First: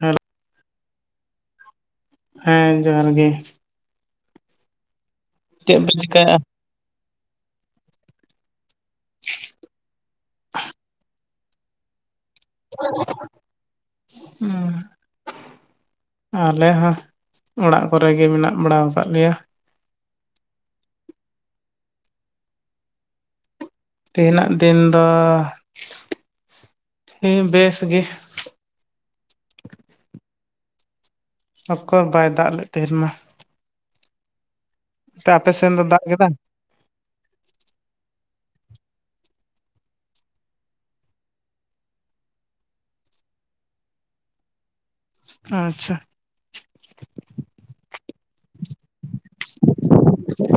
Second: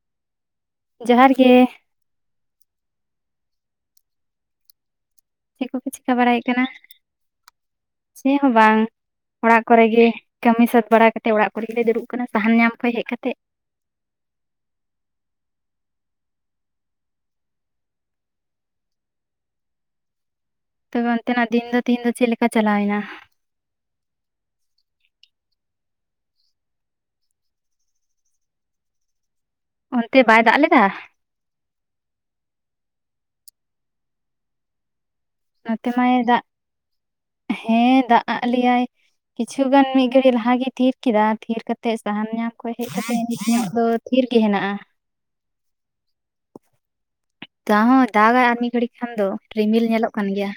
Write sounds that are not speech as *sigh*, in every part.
ᱦᱮᱸᱼᱼ ᱡᱚᱦᱟᱨ ᱜᱮ? ᱦᱮᱸ ᱡᱚᱦᱟᱨ ᱜᱮ ᱪᱮᱫ ᱠᱚᱯᱮ ᱯᱮ ᱪᱤᱠᱟᱹ ᱪᱤᱠᱟᱭᱮᱜᱼᱟ? ᱵᱟᱲᱟᱭᱮᱫ ᱠᱟᱱᱟ? ᱪᱮ ᱦᱚᱸ ᱵᱟᱝ ᱚᱲᱟᱜ ᱠᱚᱨᱮ ᱜᱮ ᱠᱟᱹᱢᱤ ᱥᱟᱹᱛ ᱵᱟᱲᱟ ᱠᱟᱛᱮ ᱚᱲᱟᱜ ᱠᱚᱨᱮᱞᱮ ᱫᱩᱲᱩᱵᱼᱼ ᱠᱟᱱᱟ ᱥᱟᱦᱟᱱ ᱧᱟᱢ ᱠᱷᱚᱡ ᱦᱮᱡ ᱠᱟᱛᱮ᱾ ᱦᱮᱸ ᱟᱞᱮ ᱦᱚᱸ ᱚᱲᱟᱜ ᱠᱚᱨᱮᱜ ᱜᱮ ᱢᱮᱱᱟᱜ ᱵᱟᱲᱟ ᱟᱠᱟᱫ ᱞᱮᱭᱟ᱾ ᱛᱚᱵᱮ ᱚᱱᱛᱮᱱᱟᱜ ᱫᱤᱱ ᱫᱚ ᱛᱤᱦᱤᱧ ᱫᱚ ᱪᱮᱫ ᱞᱮᱠᱟ ᱪᱟᱞᱟ ᱣᱮᱱᱟ? ᱛᱮᱦᱮᱱᱟᱜ ᱫᱤᱱ ᱫᱚ ᱦᱮᱸ ᱵᱮᱥ ᱜᱮ᱾ ᱚᱱᱛᱮ ᱵᱟᱭ ᱫᱟᱜ ᱞᱮᱫᱟ? ᱚᱠᱚᱨ ᱵᱟᱭ ᱫᱟᱜ ᱞᱮᱫ ᱛᱮᱦᱮᱱ ᱢᱟᱼᱼ ᱟᱯᱮ ᱥᱮᱱ ᱫᱚ ᱱᱚᱛᱮ ᱢᱟᱭ ᱠᱮᱫᱟ? ᱫᱟᱜ ᱦᱮᱸ ᱫᱟᱜ ᱟᱫ ᱞᱮᱭᱟᱭ᱾ ᱠᱤᱪᱷᱩ ᱜᱟᱱ ᱢᱤᱫ ᱜᱷᱟᱹᱲᱤᱡ ᱞᱟᱦᱟᱜᱮᱭ ᱛᱷᱤᱨ ᱠᱮᱫᱟ ᱛᱷᱤᱨ ᱠᱟᱛᱮᱫ ᱥᱟᱦᱟᱱ ᱧᱟᱢ ᱠᱷᱚᱱ ᱦᱮᱡ ᱠᱟᱛᱮ ᱫᱚ ᱱᱤᱛ ᱧᱚᱜ ᱫᱚᱼᱼ ᱛᱷᱤᱨ ᱜᱮ ᱦᱮᱱᱟᱜᱼᱟ᱾ ᱟᱪᱪᱷᱟ᱾ ᱫᱟᱜ ᱦᱚᱸ ᱫᱟᱜᱟᱭ ᱟᱨ ᱢᱤᱫ ᱜᱷᱟᱹᱲᱤᱡ ᱠᱷᱟᱱ ᱫᱚ ᱨᱤᱢᱤᱞ ᱧᱮᱞᱚᱜ ᱠᱟᱱ ᱜᱮᱭᱟ᱾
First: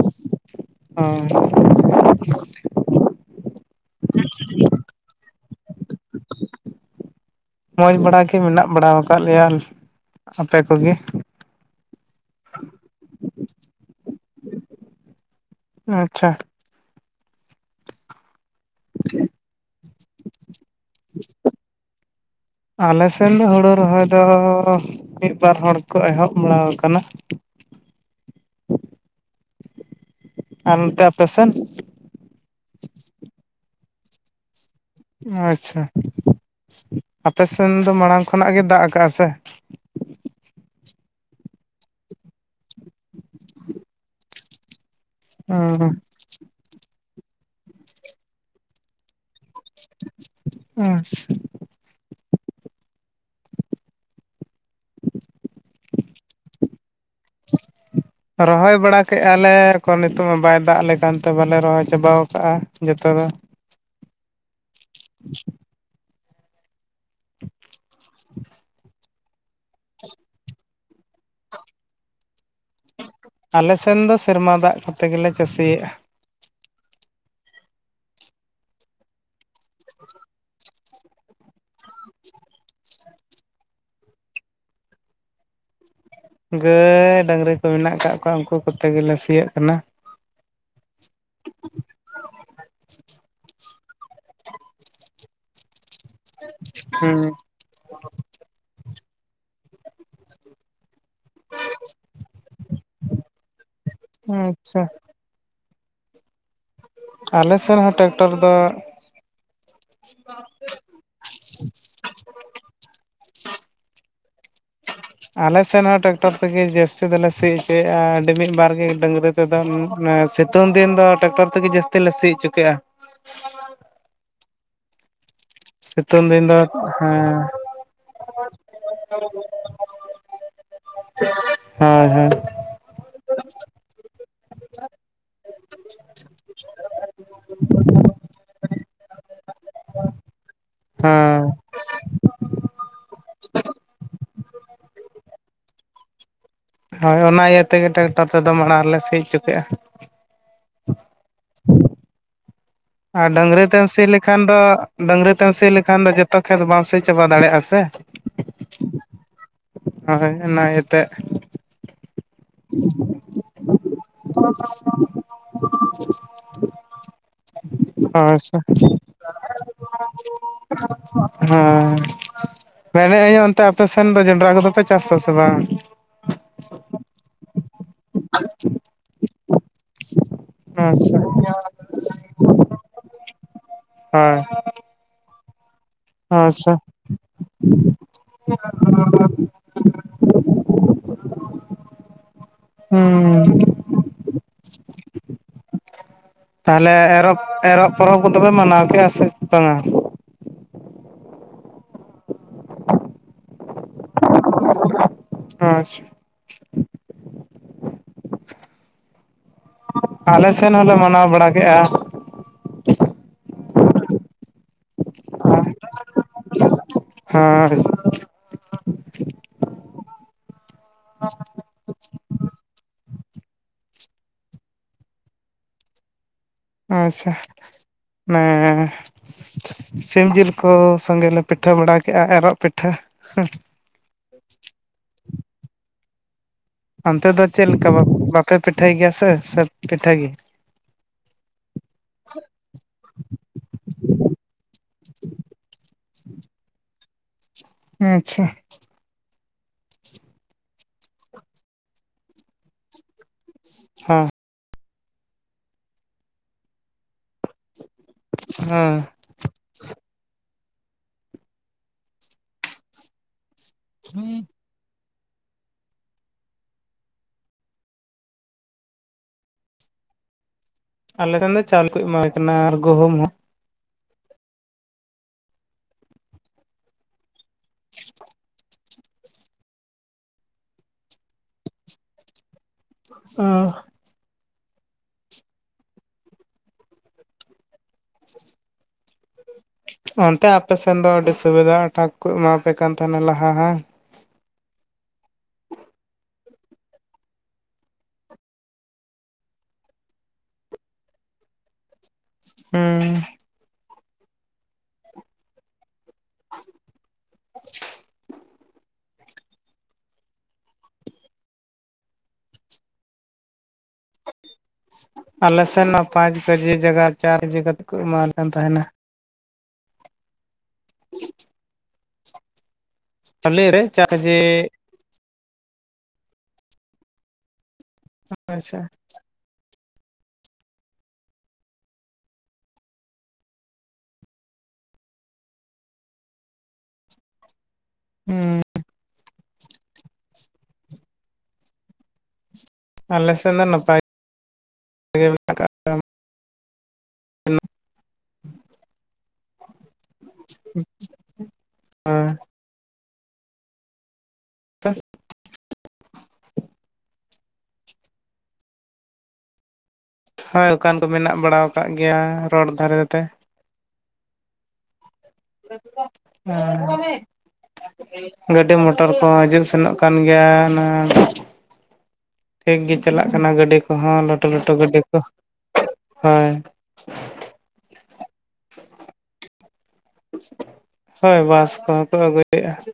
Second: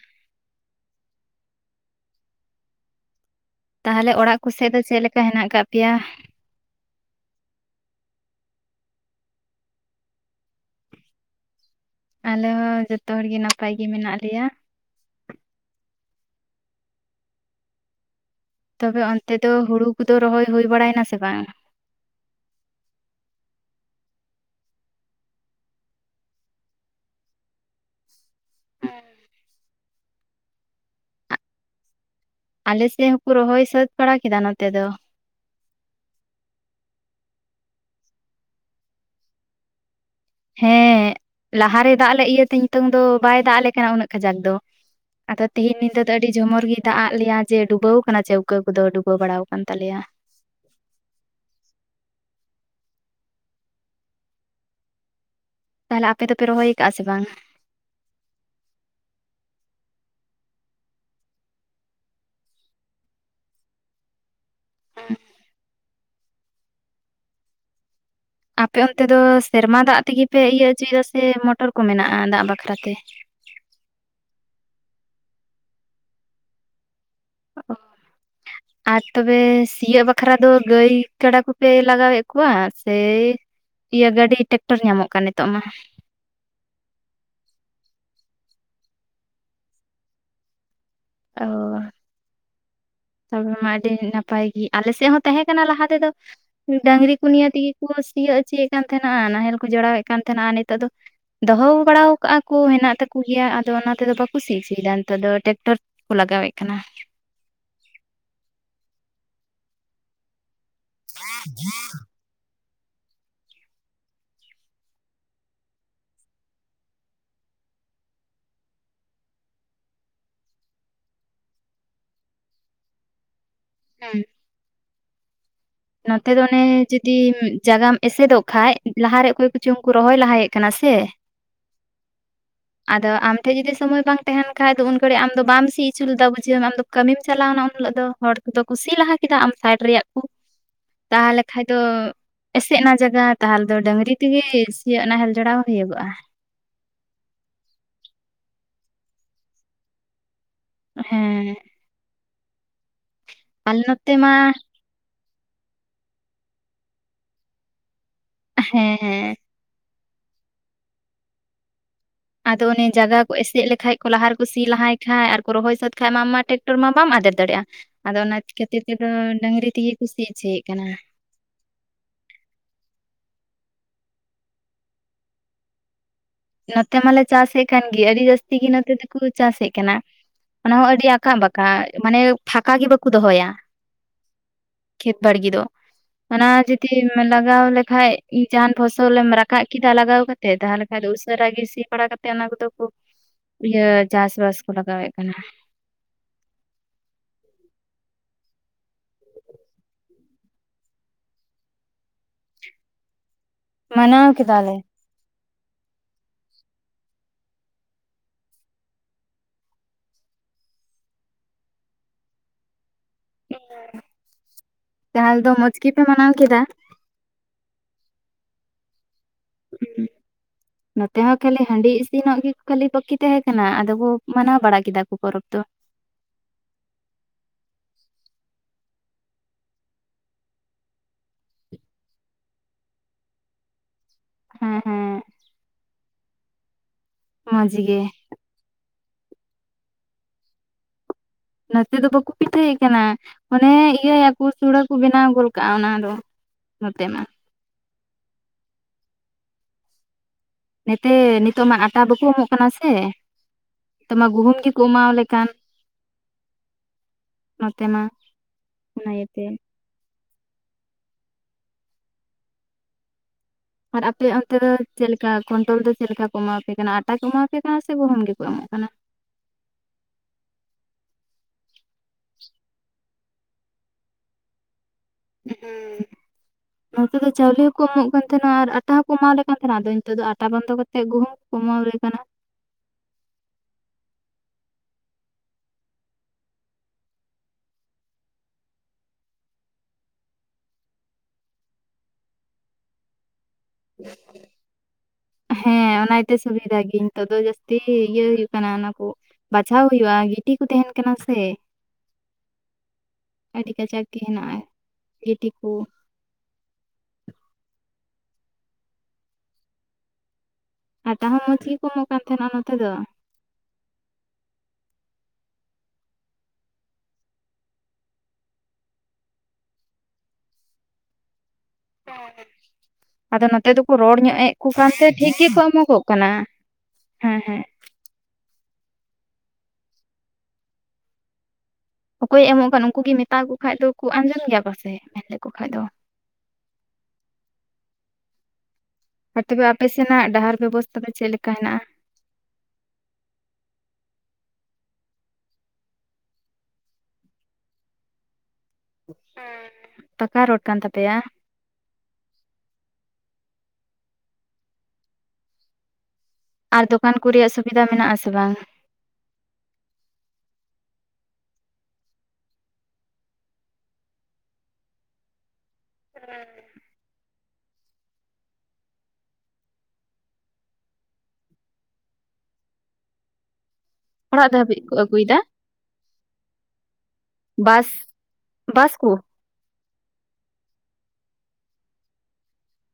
ᱦᱚᱸᱼᱼ ᱛᱟᱦᱚᱞᱮ ᱚᱲᱟᱜ ᱠᱚᱥᱮᱫ ᱫᱚ ᱪᱮᱫ ᱞᱮᱠᱟ ᱦᱮᱱᱟᱜ ᱟᱠᱟᱫ ᱯᱮᱭᱟ? ᱢᱚᱡᱽ ᱵᱟᱲᱟ ᱜᱮ ᱢᱮᱱᱟᱜ ᱵᱟᱲᱟ ᱟᱠᱟᱫ ᱞᱮᱭᱟ ᱟᱯᱮ ᱠᱚᱜᱮ? ᱟᱞᱮ ᱦᱚᱸ ᱡᱚᱛᱚ ᱦᱚᱲ ᱜᱮ ᱱᱟᱯᱟᱭ ᱜᱮ ᱢᱮᱱᱟᱜ ᱞᱮᱭᱟ᱾ ᱟᱪᱪᱷᱟ᱾ ᱛᱚᱵᱮ ᱚᱱᱛᱮ ᱫᱚ ᱦᱩᱲᱩ ᱠᱚᱫᱚ ᱨᱚᱦᱚᱭ ᱦᱩᱭ ᱵᱟᱲᱟᱭᱮᱱᱟ ᱥᱮ ᱵᱟᱝ? ᱟᱞᱮ ᱥᱮᱱᱫ ᱫᱚ ᱦᱩᱲᱩ ᱨᱚᱦᱚᱭ ᱫᱚᱼᱼ ᱢᱤᱫ ᱵᱟᱨ ᱦᱚᱲ ᱠᱚ ᱮᱦᱚᱵ ᱵᱟᱲᱟᱣ ᱟᱠᱟᱱᱟ᱾ ᱦᱮᱸ ᱟᱨ ᱚᱱᱛᱮ ᱟᱯᱮᱥᱮᱱ? ᱟᱞᱮ ᱥᱮᱫ ᱦᱚᱸᱠᱚ ᱨᱚᱦᱚᱭ ᱥᱟᱹᱛ ᱵᱟᱲᱟ ᱠᱮᱫᱟ ᱱᱚᱛᱮ ᱫᱚ᱾ ᱟᱪᱪᱷᱟ᱾ ᱟᱯ ᱥᱮᱱ ᱫᱚ ᱢᱟᱲᱟᱝ ᱠᱷᱚᱱᱟᱜ ᱜᱮ ᱫᱟᱜ ᱟᱠᱟᱜᱼᱟ ᱥᱮ᱾ ᱦᱮᱸ᱾ ᱞᱟᱦᱟᱨᱮ ᱫᱟᱜ ᱞᱮ ᱤᱭᱟᱹᱛᱮ, ᱱᱤᱛᱚᱝ ᱫᱚ ᱵᱟᱭ ᱫᱟᱜ ᱟᱞᱮ ᱠᱟᱱᱟ ᱩᱱᱟᱹᱜ ᱠᱟᱡᱟᱠ ᱫᱚ᱾ ᱟᱫᱚ ᱛᱮᱤᱦᱮᱧ ᱦᱩᱸ ᱧᱤᱫᱟᱹ ᱫᱚ ᱟᱹᱰᱤ ᱡᱷᱚᱢᱚᱨ ᱜᱮᱭ ᱫᱟᱜ ᱟᱫ ᱞᱮᱭᱟ ᱡᱮ ᱰᱩᱵᱟᱹᱣ ᱟᱠᱟᱱᱟ ᱪᱮᱣᱠᱟᱹ ᱠᱚᱫᱚ ᱰᱩᱵᱟᱹᱣ ᱵᱟᱲᱟᱫᱟᱼᱼ ᱠᱟᱱ ᱛᱟᱞᱮᱭᱟ᱾ ᱟᱪᱪᱷᱟ᱾ ᱛᱟᱦᱚᱞᱮ ᱟᱯᱮ ᱫᱚᱯᱮ ᱨᱚᱦᱚᱭ ᱟᱠᱟᱫᱼᱟ ᱥᱮ ᱵᱟᱝ? ᱨᱚᱦᱚᱭ ᱵᱟᱲᱟ ᱠᱮᱫᱼᱟ ᱞᱮ ᱮᱠᱷᱚᱱ ᱱᱤᱛᱳ ᱢᱟ ᱵᱟᱭ ᱫᱟᱜ ᱟᱞᱮᱠᱟᱱᱛᱮ ᱵᱟᱞᱮ ᱨᱚᱦᱚᱭ ᱪᱟᱵᱟᱣ ᱠᱟᱜᱼᱟ ᱡᱚᱛᱚ ᱫᱚ᱾ *inaudible* *inaudible* ᱟᱯᱮ ᱚᱱᱛᱮ ᱫᱚ ᱥᱮᱨᱢᱟ ᱫᱟᱜ ᱛᱮᱜᱮ ᱯᱮ ᱤᱭᱟᱹ ᱦᱚᱪᱚᱭᱮᱫᱟ ᱥᱮ, ᱢᱚᱴᱚᱨ ᱠᱚ ᱢᱮᱱᱟᱜᱼᱟ ᱫᱟᱜ ᱵᱟᱠᱷᱨᱟ ᱛᱮ? ᱟᱞᱮ ᱥᱮᱱ ᱫᱚ ᱥᱮᱨᱢᱟ ᱫᱟᱜ ᱠᱚᱛᱮ ᱜᱮᱞᱮ ᱪᱟᱹᱥᱤᱭᱟᱜᱼᱟ᱾ *inaudible* ᱟᱨ ᱛᱚᱵᱮ ᱥᱤᱭᱳᱜ ᱵᱟᱠᱷᱨᱟ ᱫᱚ ᱜᱟᱹᱭ ᱠᱟᱰᱟ ᱠᱚᱯᱮ ᱞᱟᱜᱟᱣᱮᱫ ᱠᱚᱣᱟ? ᱥᱮ ᱤᱭᱟᱹ ᱜᱟᱹᱰᱤ ᱴᱨᱟᱠᱴᱚᱨ ᱧᱟᱢᱚᱜ ᱠᱟᱱ ᱱᱤᱛᱚᱜ ᱢᱟ᱾ ᱜᱟᱹᱭ ᱰᱟᱝᱨᱤ ᱠᱚ ᱢᱮᱱᱟᱜ ᱠᱟᱜ ᱠᱚᱣᱟ ᱩᱱᱠᱩ ᱠᱚᱛᱮ ᱜᱮᱞᱮ ᱥᱤᱭᱟᱹᱜ ᱠᱟᱱᱟ᱾ ᱚ᱾ ᱛᱚᱵᱮ ᱢᱟ ᱟᱹᱰᱤ ᱱᱟᱯᱟᱭ ᱜᱮ᱾ ᱟᱞᱮ ᱥᱮᱫ ᱦᱚᱸ ᱛᱟᱦᱮᱸ ᱠᱟᱱᱟ ᱞᱟᱦᱟ ᱛᱮᱫᱚ ᱰᱟᱹᱝᱨᱤ ᱦᱩᱸ ᱠᱚ ᱱᱤᱭᱮ ᱛᱮᱜᱤ ᱠᱚ ᱥᱤᱭᱳ ᱦᱚᱪᱚᱭᱮᱫ ᱛᱟᱦᱮᱱᱟ᱾ ᱱᱟᱦᱮᱞ ᱠᱚ ᱡᱚᱲᱟᱣᱮᱫ ᱠᱟᱱ ᱛᱟᱦᱮᱱᱟ ᱟᱨ ᱱᱤᱛᱚᱜ ᱫᱚ ᱫᱚᱦᱚ ᱵᱟᱲᱟ ᱠᱟᱜᱼᱟ ᱠᱚ ᱦᱮᱸᱱᱟᱜ ᱛᱟᱠᱚ ᱜᱮᱭᱟ ᱟᱫᱚ ᱚᱱᱟ ᱛᱮᱫᱚ ᱵᱟᱠᱚ ᱥᱤ ᱦᱚᱪᱚ ᱟᱪᱪᱷᱟ ᱮᱫᱟ ᱱᱮᱛᱟᱨ ᱫᱚ ᱴᱮᱠᱴᱚᱨ ᱠᱚ ᱞᱟᱜᱟᱣᱮᱫ ᱠᱟᱱᱟ᱾ ᱟᱞᱮ ᱥᱮᱫ ᱦᱚᱸ ᱴᱮᱠᱴᱚᱨ ᱫᱚ *unintelligible* ᱦᱮ ᱦ *unintelligible* ᱟᱪᱪᱷᱟ *inaudible* ᱟᱞᱮ ᱥᱮᱫ ᱦᱚᱸ ᱴᱨᱟᱠᱴᱚᱨ ᱛᱮᱜᱮ ᱡᱟᱹᱥᱛᱤ ᱫᱚᱞᱮ ᱥᱤ ᱦᱚᱪᱚᱭᱮᱼᱟ᱾ ᱟᱹᱰᱤ ᱢᱤᱫ ᱵᱟᱨ ᱜᱮ ᱰᱟᱹᱝᱨᱤ ᱛᱮᱫᱚ, ᱚᱱᱮ ᱥᱤᱛᱩᱝ ᱫᱤᱱ ᱫᱚ ᱴᱨᱟᱠᱴᱚᱨ ᱛᱮᱜᱮ ᱡᱟᱹᱥᱛᱤ ᱞᱮ ᱥᱤ ᱚᱪᱚ ᱠᱮᱜᱼᱟ᱾ ᱦᱩᱸ᱾ ᱥᱤᱛᱩᱝ ᱱᱚᱛᱮ ᱫᱤᱱ ᱫᱚ ᱚᱱᱮ ᱡᱩᱫᱤ ᱦᱮᱸ ᱡᱟᱭᱜᱟᱭ ᱮᱥᱮᱫᱚᱜ ᱠᱷᱟᱠ ᱞᱟᱦᱟᱨᱮ ᱚᱠᱚᱭ ᱠᱚᱪᱚᱝ ᱩᱱᱠᱩ ᱨᱚᱦᱚᱭ ᱞᱟᱦᱟᱭᱮᱜ ᱠᱟᱱᱟ ᱥᱮ, ᱦᱮᱸ ᱦᱮᱸ᱾ ᱟᱫᱚ ᱟᱢ ᱴᱷᱮᱡ ᱡᱩᱫᱤ ᱥᱚᱢᱚᱭ ᱵᱟᱝ ᱛᱟᱦᱮᱸᱱ ᱠᱷᱟᱱ ᱫᱚ ᱩᱱᱠᱩᱷᱤᱡ ᱟᱢᱫᱚ ᱵᱟᱢ ᱥᱤ ᱚᱪᱚ ᱞᱮᱫᱟ ᱵᱩᱡᱷᱟᱹᱣ ᱟᱢ ᱫᱚ ᱠᱟᱹᱢᱤᱢ ᱪᱟᱞᱟᱣ ᱱᱟ, ᱩᱱ ᱦᱤᱞᱳ ᱫᱚ ᱦᱚᱲ ᱠᱚ ᱠᱩ ᱥᱤ ᱞᱟᱦᱟ ᱠᱮᱫᱟ ᱟᱢ ᱥᱟᱭᱤᱰ ᱨᱮᱭᱟᱜ ᱠᱩ ᱛᱟᱦᱚᱞᱮ ᱦᱮᱸ ᱠᱷᱟᱡ ᱫᱚ ᱮᱥᱮᱜ ᱱᱟ ᱡᱟᱜᱟ ᱛᱟᱦᱚᱞᱮ ᱫᱚ ᱰᱟᱝᱨᱤ ᱛᱮᱜᱮ ᱥᱤᱭᱚᱜ ᱱᱟᱦᱮᱞ ᱡᱚᱲᱟᱣ ᱦᱩᱭᱩᱜᱚᱜᱼᱟ᱾ ᱦᱳᱭ ᱚᱱᱟ ᱤᱭᱟᱹ ᱛᱮᱜᱮ ᱴᱨᱟᱠᱴᱚᱨ ᱛᱮᱫᱚ ᱢᱟᱲᱟᱝ ᱨᱮᱞᱮ ᱥᱤ ᱦᱚᱪᱚ ᱠᱮᱜᱼᱟ᱾ ᱦᱮᱸ᱾ ᱟᱨ ᱰᱟᱹᱝᱨᱤ ᱟᱞᱮ ᱛᱮᱢ ᱥᱤ ᱱᱚᱛᱮ ᱢᱟ ᱞᱮᱠᱷᱟᱱ ᱫᱚ ᱰᱟᱹᱝᱨᱤ ᱛᱮᱢ ᱥᱤ ᱞᱮᱠᱷᱟᱱ ᱫᱚ ᱡᱚᱛᱚ ᱠᱷᱮᱛ ᱵᱟᱢ ᱥᱤ ᱪᱟᱵᱟ ᱫᱟᱲᱮᱭᱟᱜᱼᱟ ᱥᱮ᱾ ᱦᱮᱸ ᱦᱮᱸ᱾ ᱦᱳᱭ ᱚᱱᱟ ᱤᱭᱟᱹᱛᱮ ᱟᱫᱚ ᱚᱱᱮ ᱡᱟᱜᱟ ᱠᱚ ᱮᱥᱮᱫ ᱞᱮᱠᱟᱡ ᱠᱚ ᱞᱟᱦᱟ ᱨᱮᱠᱚ ᱥᱤ ᱞᱟᱦᱟᱭ ᱠᱷᱟᱡ ᱟᱨ ᱠᱚ ᱨᱚᱦᱚᱭ ᱥᱟᱹᱛ ᱠᱷᱟᱡ ᱢᱟ ᱟᱢ ᱢᱟ ᱴᱨᱮᱠᱴᱚᱨ ᱢᱟ ᱵᱟᱢ ᱟᱫᱮᱨ ᱫᱟᱲᱮᱭᱟᱜᱼᱟ᱾ ᱟᱫᱚ ᱚᱱᱟ ᱦᱳᱭ ᱥᱮ ᱠᱷᱟᱹᱛᱤᱨ ᱛᱮᱫᱚ ᱰᱟᱹᱝᱨᱤ ᱛᱮᱜᱮ ᱠᱩ ᱥᱤ ᱚᱪᱚᱭᱮᱫ ᱠᱟᱱᱟ᱾ ᱦᱚᱸ, ᱢᱮᱱᱮᱫ ᱟᱹᱧ ᱚᱱᱛᱮ ᱟᱯᱮ ᱥᱮᱱ ᱫᱚ ᱡᱚᱱᱰᱨᱟ ᱠᱚᱫᱚ ᱯᱮ ᱪᱟᱥᱟ ᱥᱮ ᱵᱟᱝ? ᱱᱚᱛᱮ ᱢᱟᱞᱮ ᱪᱟᱥ ᱮᱫ ᱠᱟᱱ ᱜᱮ, ᱟᱹᱰᱤ ᱡᱟᱹᱥᱛᱤ ᱜᱮ ᱱᱚᱛᱮ ᱫᱚ ᱩᱝᱠᱩ ᱠᱚ ᱪᱟᱥᱮᱜ ᱠᱟᱱᱟ, ᱚᱱᱟ ᱦᱚᱸ ᱟᱹᱰᱤ ᱟᱪᱪᱷᱟ ᱟᱸᱠᱟ ᱵᱟᱠᱟ ᱢᱟᱱᱮ ᱯᱷᱟᱸᱠᱟ ᱜᱮ ᱵᱟᱠᱚ ᱫᱚᱦᱚᱭᱟ᱾ ᱦᱮᱸ᱾ ᱠᱷᱮᱛ ᱵᱟᱲᱜᱮ ᱫᱚ᱾ ᱚᱱᱟ ᱟᱪᱪᱷᱟ ᱡᱩᱫᱤᱢ ᱞᱟᱜᱟᱣ ᱞᱮᱠᱷᱟᱡ ᱡᱟᱦᱟᱸᱱ ᱯᱷᱚᱥᱚᱞᱮ ᱮᱢ ᱨᱟᱠᱟᱵ ᱠᱮᱫᱟ ᱞᱟᱜᱟᱣ ᱠᱟᱛᱮᱜ ᱛᱟᱦᱚᱞᱮ ᱠᱷᱟᱱ ᱫᱚ ᱩ ᱥᱟᱨᱟᱜᱤ ᱥᱤ ᱵᱟᱲᱟ ᱠᱟᱛᱮᱫ ᱚᱱᱟ ᱠᱚᱫᱚ ᱠᱚ ᱦᱩᱸ ᱤᱭᱟᱹ ᱪᱟᱥ ᱵᱟᱥ ᱠᱚ ᱞᱟᱜᱟᱣᱮᱫ ᱠᱟᱱᱟ᱾ ᱛᱟᱦᱚᱞᱮ ᱮᱨᱚᱜ ᱮᱨᱚᱜ ᱯᱚᱨᱚᱵ ᱠᱚᱫᱚ ᱯᱮ ᱢᱟᱱᱟᱣ ᱠᱮᱜᱼᱟ ᱥᱮ ᱵᱟᱝᱟ? ᱢᱟᱱᱟᱣ ᱠᱮᱫᱟ ᱞᱮ᱾ ᱟᱪᱪᱷᱟ᱾ ᱟᱞᱮ ᱥᱮᱱ ᱦᱚᱸᱞᱮ ᱢᱟᱱᱟᱣ ᱵᱟᱲᱟ ᱠᱮᱜᱼᱟ᱾ ᱛᱟᱦᱟᱞ ᱫᱚ ᱢᱚᱸᱡ ᱜᱮᱯᱮ ᱢᱟᱱᱟᱣ ᱠᱮᱫᱟ? ᱦᱮᱸ ᱩᱸ ᱱᱚᱛᱮ ᱦᱚᱸ ᱠᱷᱟᱞᱤ ᱦᱟᱹᱰᱤ ᱤᱥᱤᱱᱚᱜ ᱜᱮ ᱠᱷᱟᱹᱞᱤ ᱵᱟᱠᱤ ᱛᱟᱦᱮᱸ ᱠᱟᱱᱟ ᱟᱫᱚ ᱠᱚ ᱢᱟᱱᱟᱣ ᱵᱟᱲᱟ ᱠᱮᱫᱟ ᱠᱚ ᱯᱚᱨᱚᱵ ᱫᱚ᱾ ᱟᱪᱪᱷᱟ, ᱢᱟᱱᱮ ᱥᱤᱢ ᱡᱤᱞ ᱠᱚ ᱥᱚᱸᱜᱮ ᱞᱮ ᱯᱤᱴᱷᱟᱹ ᱵᱟᱲᱟ ᱠᱮᱜᱼᱟ ᱮᱸᱨᱚᱜ ᱯᱤᱴᱷᱟᱹ ᱾ ᱦᱩᱸ! ᱦᱮᱸ ᱦᱮᱸ ᱾ ᱚᱱᱛᱮ ᱫᱚ ᱪᱮᱫ ᱢᱚᱸᱡᱽ ᱞᱮᱠᱟ ᱜᱮ ᱵᱟᱯ-ᱵᱟᱯᱮ ᱯᱤᱴᱷᱟᱹᱭ ᱜᱮᱭᱟ ᱥᱮ ᱥᱮ ᱯᱤᱴᱷᱟᱹ ᱜᱮᱭᱟ? ᱱᱚᱛᱮ ᱫᱚ ᱵᱟᱠᱚ ᱯᱤᱴᱷᱟᱹᱭᱮᱜ ᱠᱟᱱᱟ, ᱚᱱᱮ ᱤᱭᱟᱹ ᱭᱟᱠᱚ ᱥᱩᱲᱟᱹ ᱠᱚ ᱵᱮᱱᱟᱣ ᱜᱚᱞ ᱠᱟᱜᱼᱟ ᱚᱱᱟ ᱫᱚ ᱾ ᱱᱚᱛᱮ ᱢᱟ ᱾ ᱟᱪᱪᱷᱟ ᱾ ᱱᱮᱛᱮ ᱱᱤᱛᱚᱜ ᱢᱟ ᱟᱸᱴᱟ ᱵᱟᱠᱚ ᱮᱢᱚᱜ ᱠᱟᱱᱟ ᱥᱮ, ᱱᱤᱛᱚᱜ ᱢᱟ ᱦᱮᱸ ᱜᱩᱦᱩᱢ ᱜᱮ ᱠᱚ ᱮᱢᱟᱞᱮᱣ ᱠᱟᱱ ᱱᱚᱛᱮ ᱢᱟ ᱾ ᱦᱮᱸ ᱾ *unintelligible* ᱟᱨ ᱟᱯᱮ ᱚᱱᱛᱮ ᱫᱚ ᱪᱮᱫ ᱞᱮᱠᱟ ᱠᱚᱱᱴᱚᱞ ᱫᱚ ᱪᱮᱫ ᱞᱮᱠᱟ ᱠᱚ ᱮᱢᱟᱣ ᱟᱯᱮ ᱠᱟᱱᱟ, ᱟᱸᱴᱟ ᱠᱚ ᱮᱢᱟ ᱯᱮ ᱠᱟᱱᱟ ᱥᱮ ᱜᱩᱦᱩᱢ ᱜᱮᱠᱚ ᱮᱢᱚᱜ ᱠᱟᱱᱟ? ᱟᱞᱮ ᱥᱮᱱ ᱫᱚ ᱪᱟᱣᱞᱮ ᱠᱚ ᱮᱢᱟᱞᱮ ᱠᱟᱱᱟ ᱟᱨ ᱜᱩᱦᱩᱢ ᱦᱚᱸ ᱾ ᱦᱩᱸ ᱾ ᱱᱚᱛᱮ ᱫᱚ ᱪᱟᱣᱞᱮ ᱦᱚᱸᱠᱚ ᱮᱢᱚᱜ ᱠᱟᱱ ᱛᱟᱦᱮᱸ ᱱᱟ ᱟᱨ ᱟᱸᱴᱟ ᱦᱚᱸᱠᱚ ᱮᱢᱟ ᱞᱮ ᱠᱟᱱ ᱛᱟᱦᱮᱸᱱᱟ, ᱟᱫᱚ ᱱᱤᱛᱚᱜ ᱫᱚ ᱟᱸᱴᱟ ᱵᱚᱱᱫᱚ ᱠᱟᱛᱮᱫ ᱜᱩᱦᱩᱢ ᱠᱚ ᱮᱢᱟᱣ ᱟᱞᱮ ᱠᱟᱱᱟ ᱾ ᱚ ᱾ ᱚᱱᱛᱮ ᱟᱯᱮ ᱥᱮᱱ ᱫᱚ ᱟᱹᱰᱤ ᱥᱩᱵᱤᱫᱷᱟ ᱟᱸᱴᱟ ᱠᱚ ᱮᱢᱟ ᱟᱯᱮ ᱠᱟᱱ ᱛᱟᱦᱮᱱᱟ ᱞᱟᱦᱟ ᱦᱟᱝ? *inaudible* ᱦᱮᱸ ᱚᱱᱟ ᱜᱮᱛᱚ ᱥᱩᱵᱤᱫᱷᱟ ᱜᱮ ᱱᱤᱛᱚᱜ ᱫᱚ ᱡᱟᱹᱥᱛᱤ ᱤᱭᱟᱹ ᱦᱩᱭᱩᱜ ᱠᱟᱱᱟ ᱚᱱᱟ ᱠᱚ ᱵᱟᱪᱷᱟᱣ ᱦᱩᱭᱩᱜᱼᱟ ᱜᱤᱴᱤ ᱠᱚ ᱛᱟᱦᱮᱱ ᱠᱟᱱᱟ ᱥᱮ ᱾ ᱦᱩᱸ ᱟᱹᱰᱤ ᱠᱟᱡᱟᱠ ᱜᱮ ᱦᱮᱱᱟᱜᱼᱟ ᱜᱤᱴᱤ ᱠᱚ ᱾ *inaudible* ᱟᱸᱴᱟ ᱦᱚᱸ ᱢᱚᱡᱽ ᱜᱮ ᱠᱚ ᱮᱢᱚᱜ ᱠᱟᱱ ᱛᱟᱦᱮᱱᱟ ᱱᱚᱛᱮ ᱫᱚ ᱾ ᱟᱞᱮ ᱥᱮᱱ ᱢᱟ ᱯᱟᱸᱪ ᱠᱮᱡᱤ ᱡᱟᱜᱟ ᱪᱟᱨ ᱠᱮᱡᱤ ᱠᱟᱛᱮᱫ ᱠᱚ ᱮᱢᱟᱣ ᱟᱞᱮ ᱠᱟᱱ ᱛᱟᱦᱮᱱᱟ ᱾ ᱟᱫᱚ ᱪᱟᱣᱞᱮ ᱱᱚᱛᱮ ᱫᱚ ᱨᱮ ᱠᱚ ᱪᱟᱨ ᱨᱚᱲ ᱧᱚᱜᱼᱮᱜ ᱠᱮᱡᱤ ᱠᱚ ᱠᱟᱱ ᱛᱮ ᱴᱷᱤᱠ ᱜᱮ ᱠᱚ ᱮᱢᱚ ᱜᱚᱜ ᱠᱟᱱᱟ, ᱦᱮᱸ ᱦᱮᱸ ᱾ ᱟᱪᱪᱷᱟ ᱾ ᱚᱠᱚᱭ ᱮ ᱮᱢᱚᱜ ᱠᱟᱱ ᱩᱱᱠᱩ ᱜᱮ ᱢᱮᱛᱟ ᱠᱚ ᱠᱷᱟᱡ ᱫᱚᱠᱚ ᱟᱸᱡᱚᱢ ᱜᱮᱭᱟ ᱯᱟᱥᱮᱡ ᱢᱮᱱ ᱞᱮ ᱠᱚ ᱠᱷᱟᱡ ᱫᱚ ᱾ ᱦᱩᱸ ᱾ ᱟᱨ ᱛᱚᱵᱮ ᱟᱯᱮ ᱥᱮᱱᱟᱜ ᱰᱟᱦᱟᱨ ᱵᱮᱵᱚᱥᱛᱷᱟ ᱫᱚ ᱪᱮᱫ ᱞᱮᱠᱟ ᱦᱮᱱᱟᱜᱼᱟ? ᱟᱞᱮ ᱥᱮᱱ ᱫᱚ ᱱᱟᱯᱟᱭ ᱛᱮᱜᱮ ᱢᱮᱱᱟᱜ ᱟᱠᱟᱜᱼᱟ ᱾ *inaudible* ᱦᱩᱸ, ᱯᱟᱠᱟ ᱨᱳᱰ ᱠᱟᱱ ᱛᱟᱯᱮᱭᱟ? ᱦᱮᱸ ᱾ *unintelligible* ᱟᱨ ᱫᱚᱠᱟᱱ ᱠᱩ ᱨᱮᱭᱟᱜ ᱥᱩᱵᱤᱫᱟ ᱢᱮᱱᱟᱜᱼᱟ ᱥᱮ ᱵᱟᱝ? ᱦᱳᱭ ᱫᱚᱠᱟᱱ ᱠᱚ ᱢᱮᱱᱟᱜ ᱵᱟᱲᱟ ᱟᱠᱟᱜ ᱜᱮᱭᱟ ᱨᱳᱰ ᱫᱷᱟᱨᱮ ᱛᱮ ᱾ *inaudible* ᱦᱮᱸ ᱾ ᱜᱟᱹᱰᱤ ᱢᱚᱴᱚᱨ ᱠᱚᱦᱚᱸ ᱦᱤᱡᱩᱜ ᱥᱮᱱᱚᱜ ᱠᱟᱱ ᱜᱮᱭᱟ, ᱚᱱᱟ ᱴᱷᱤᱠ ᱜᱮ ᱪᱟᱞᱟᱜ ᱠᱟᱱᱟ ᱜᱟᱹᱰᱤ ᱠᱚᱦᱚᱸ ᱞᱟᱸᱴᱷᱩ ᱚᱲᱟᱜ ᱞᱟᱸᱴᱷᱩ ᱫᱷᱟᱹᱵᱤᱡ ᱜᱟᱹᱰᱤ ᱠᱚ, ᱟᱹᱜᱩᱭᱮᱫᱟ ᱦᱳᱭ ᱾ ᱵᱟᱥ ᱵᱟᱥ ᱠᱚ? ᱦᱚᱭ, ᱵᱟᱥ ᱠᱚᱦᱚᱸ ᱠᱚ ᱟᱹᱜᱩᱭᱮᱜᱼᱟ ᱾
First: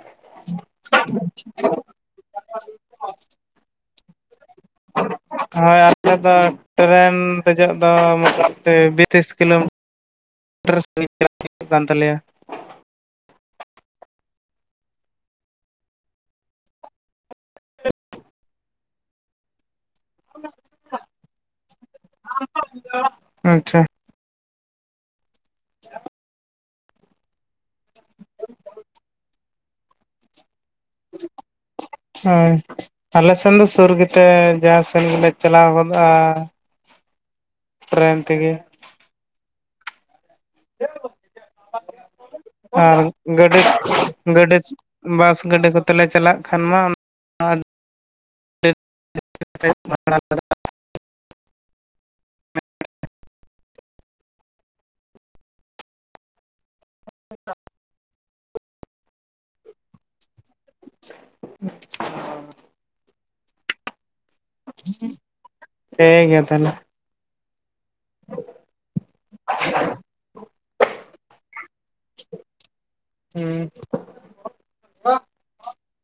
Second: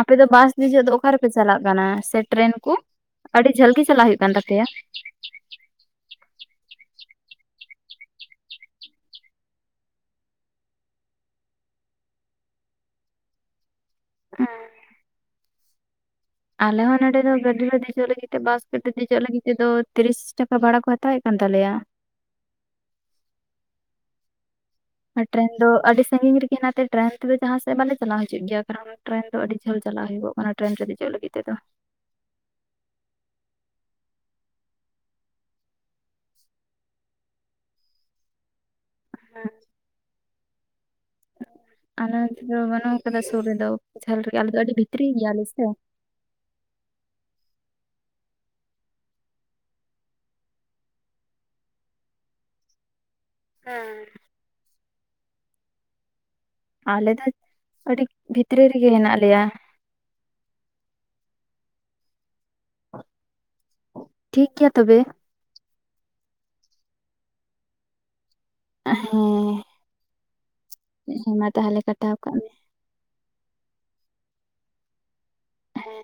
ᱟᱯᱮ ᱫᱚ ᱵᱟᱥ ᱫᱮᱡᱚᱜ ᱫᱚ ᱚᱠᱟ ᱨᱮᱯᱮ ᱪᱟᱞᱟᱜ ᱠᱟᱱᱟ ᱥᱮ ᱴᱨᱮᱱ ᱠᱚ? ᱟᱹᱰᱤ ᱡᱷᱟᱹᱞ ᱜᱮ ᱪᱟᱞᱟᱜ ᱦᱩᱭᱩᱜ ᱠᱟᱱ ᱛᱟᱯᱮᱭᱟ? ᱦᱳᱭ ᱟᱞᱮ ᱫᱚ ᱴᱨᱮᱱ ᱫᱮᱡᱚᱜ ᱫᱚ ᱢᱚᱴᱟᱢᱩᱴᱤ ᱵᱤᱥ ᱛᱤᱥ ᱠᱤᱞᱳᱢᱤᱴᱟᱨ ᱥᱟᱸᱜᱤᱧ ᱪᱟᱞᱟᱜ ᱦᱩᱭᱩᱜ ᱠᱟᱱ ᱛᱟᱞᱮᱭᱟ *unintelligible* ᱦᱮᱸ ᱟᱞᱮ ᱦᱚᱸ ᱱᱚᱰᱮ ᱫᱚ ᱜᱟᱹᱰᱤ ᱨᱮ ᱫᱮᱡᱚᱜ ᱞᱟᱹᱜᱤᱫ ᱛᱮ ᱵᱟᱥ ᱛᱮ ᱫᱮᱡᱚᱜ ᱞᱟᱹᱜᱤᱫ ᱛᱮᱫᱚ ᱛᱤᱨᱤᱥ ᱴᱟᱠᱟ ᱵᱷᱟᱲᱟ ᱠᱚ ᱦᱟᱛᱟᱣᱮᱫ ᱠᱟᱱ ᱛᱟᱞᱮᱭᱟ ᱾ *unintelligible* ᱟᱪᱪᱷᱟ ᱟᱨ ᱴᱮᱨᱮᱱ ᱫᱚ ᱟᱹᱰᱤ ᱥᱟᱺᱜᱤᱧ ᱨᱮᱜᱮ ᱦᱮᱱᱟ ᱛᱮ ᱴᱮᱨᱮᱱ ᱛᱮᱫ ᱡᱟᱦᱟᱸ ᱥᱮᱫ ᱵᱟᱞᱮ ᱪᱟᱞᱟᱜᱣ ᱦᱤᱡᱩᱜ ᱜᱮᱭᱟ ᱾ ᱴᱮᱨᱮᱱ ᱫᱚ ᱟᱹᱰᱤ ᱡᱷᱟᱹᱞ ᱪᱟᱞᱟᱜ ᱦᱩᱭᱩᱜᱚᱜ ᱠᱟᱱᱟ ᱴᱮᱨᱮᱱ ᱨᱮ ᱫᱮᱡᱚᱜ ᱞᱟᱹᱜᱤᱫ ᱛᱮᱫᱚ ᱾ ᱦᱳᱭ ᱟᱞᱮ ᱥᱮᱱ ᱫᱚ ᱥᱩᱨ ᱜᱮᱛᱮ ᱡᱟᱦᱟᱸ ᱥᱮᱱ ᱜᱮᱞᱮ ᱪᱟᱞᱟᱣ ᱜᱚᱫᱚᱜᱼᱟ ᱾ ᱴᱮᱨᱮᱱ ᱛᱮᱜᱮ, ᱦᱮᱸ ᱱᱚᱛᱮ ᱫᱚ *unintelligible* ᱵᱟᱹᱱᱩᱜ ᱟᱨ ᱟᱠᱟᱫᱟ ᱥᱩᱨ ᱜᱟᱹᱰᱤ ᱨᱮᱫᱚ ᱡᱷᱟᱹᱞ ᱨᱮᱜᱮ ᱟᱞᱮ ᱫᱚ ᱟᱹᱰᱤ ᱵᱷᱤᱛᱨᱤ ᱵᱟᱥ ᱜᱮᱭᱟᱞᱮ ᱥᱮ ᱜᱟᱹᱰᱤ ᱠᱚᱛᱮ ᱛᱮᱞᱮ ᱪᱟᱞᱟᱜ ᱠᱷᱟᱱ ᱢᱟ ᱟᱹᱰᱤ *unintelligible* ᱦᱮᱸ ᱟᱞᱮ ᱫᱚ ᱟᱹᱰᱤ ᱵᱷᱤᱛᱨᱤ ᱨᱮᱜᱮ ᱦᱮᱱᱟᱜ ᱞᱮᱭᱟ ᱾ *unintelligible* ᱴᱷᱤᱠ ᱜᱮᱭᱟ ᱛᱚᱵᱮ ᱾ ᱴᱷᱤᱠ ᱜᱮᱭᱟ ᱛᱟᱦᱚᱞᱮ ᱾ ᱦᱮᱸ ᱦᱮᱸ ᱢᱟ ᱛᱟᱦᱚᱞᱮ ᱠᱟᱴᱟᱣ ᱠᱟᱜ ᱢᱮ ᱾ *unintelligible* ᱦᱮᱸ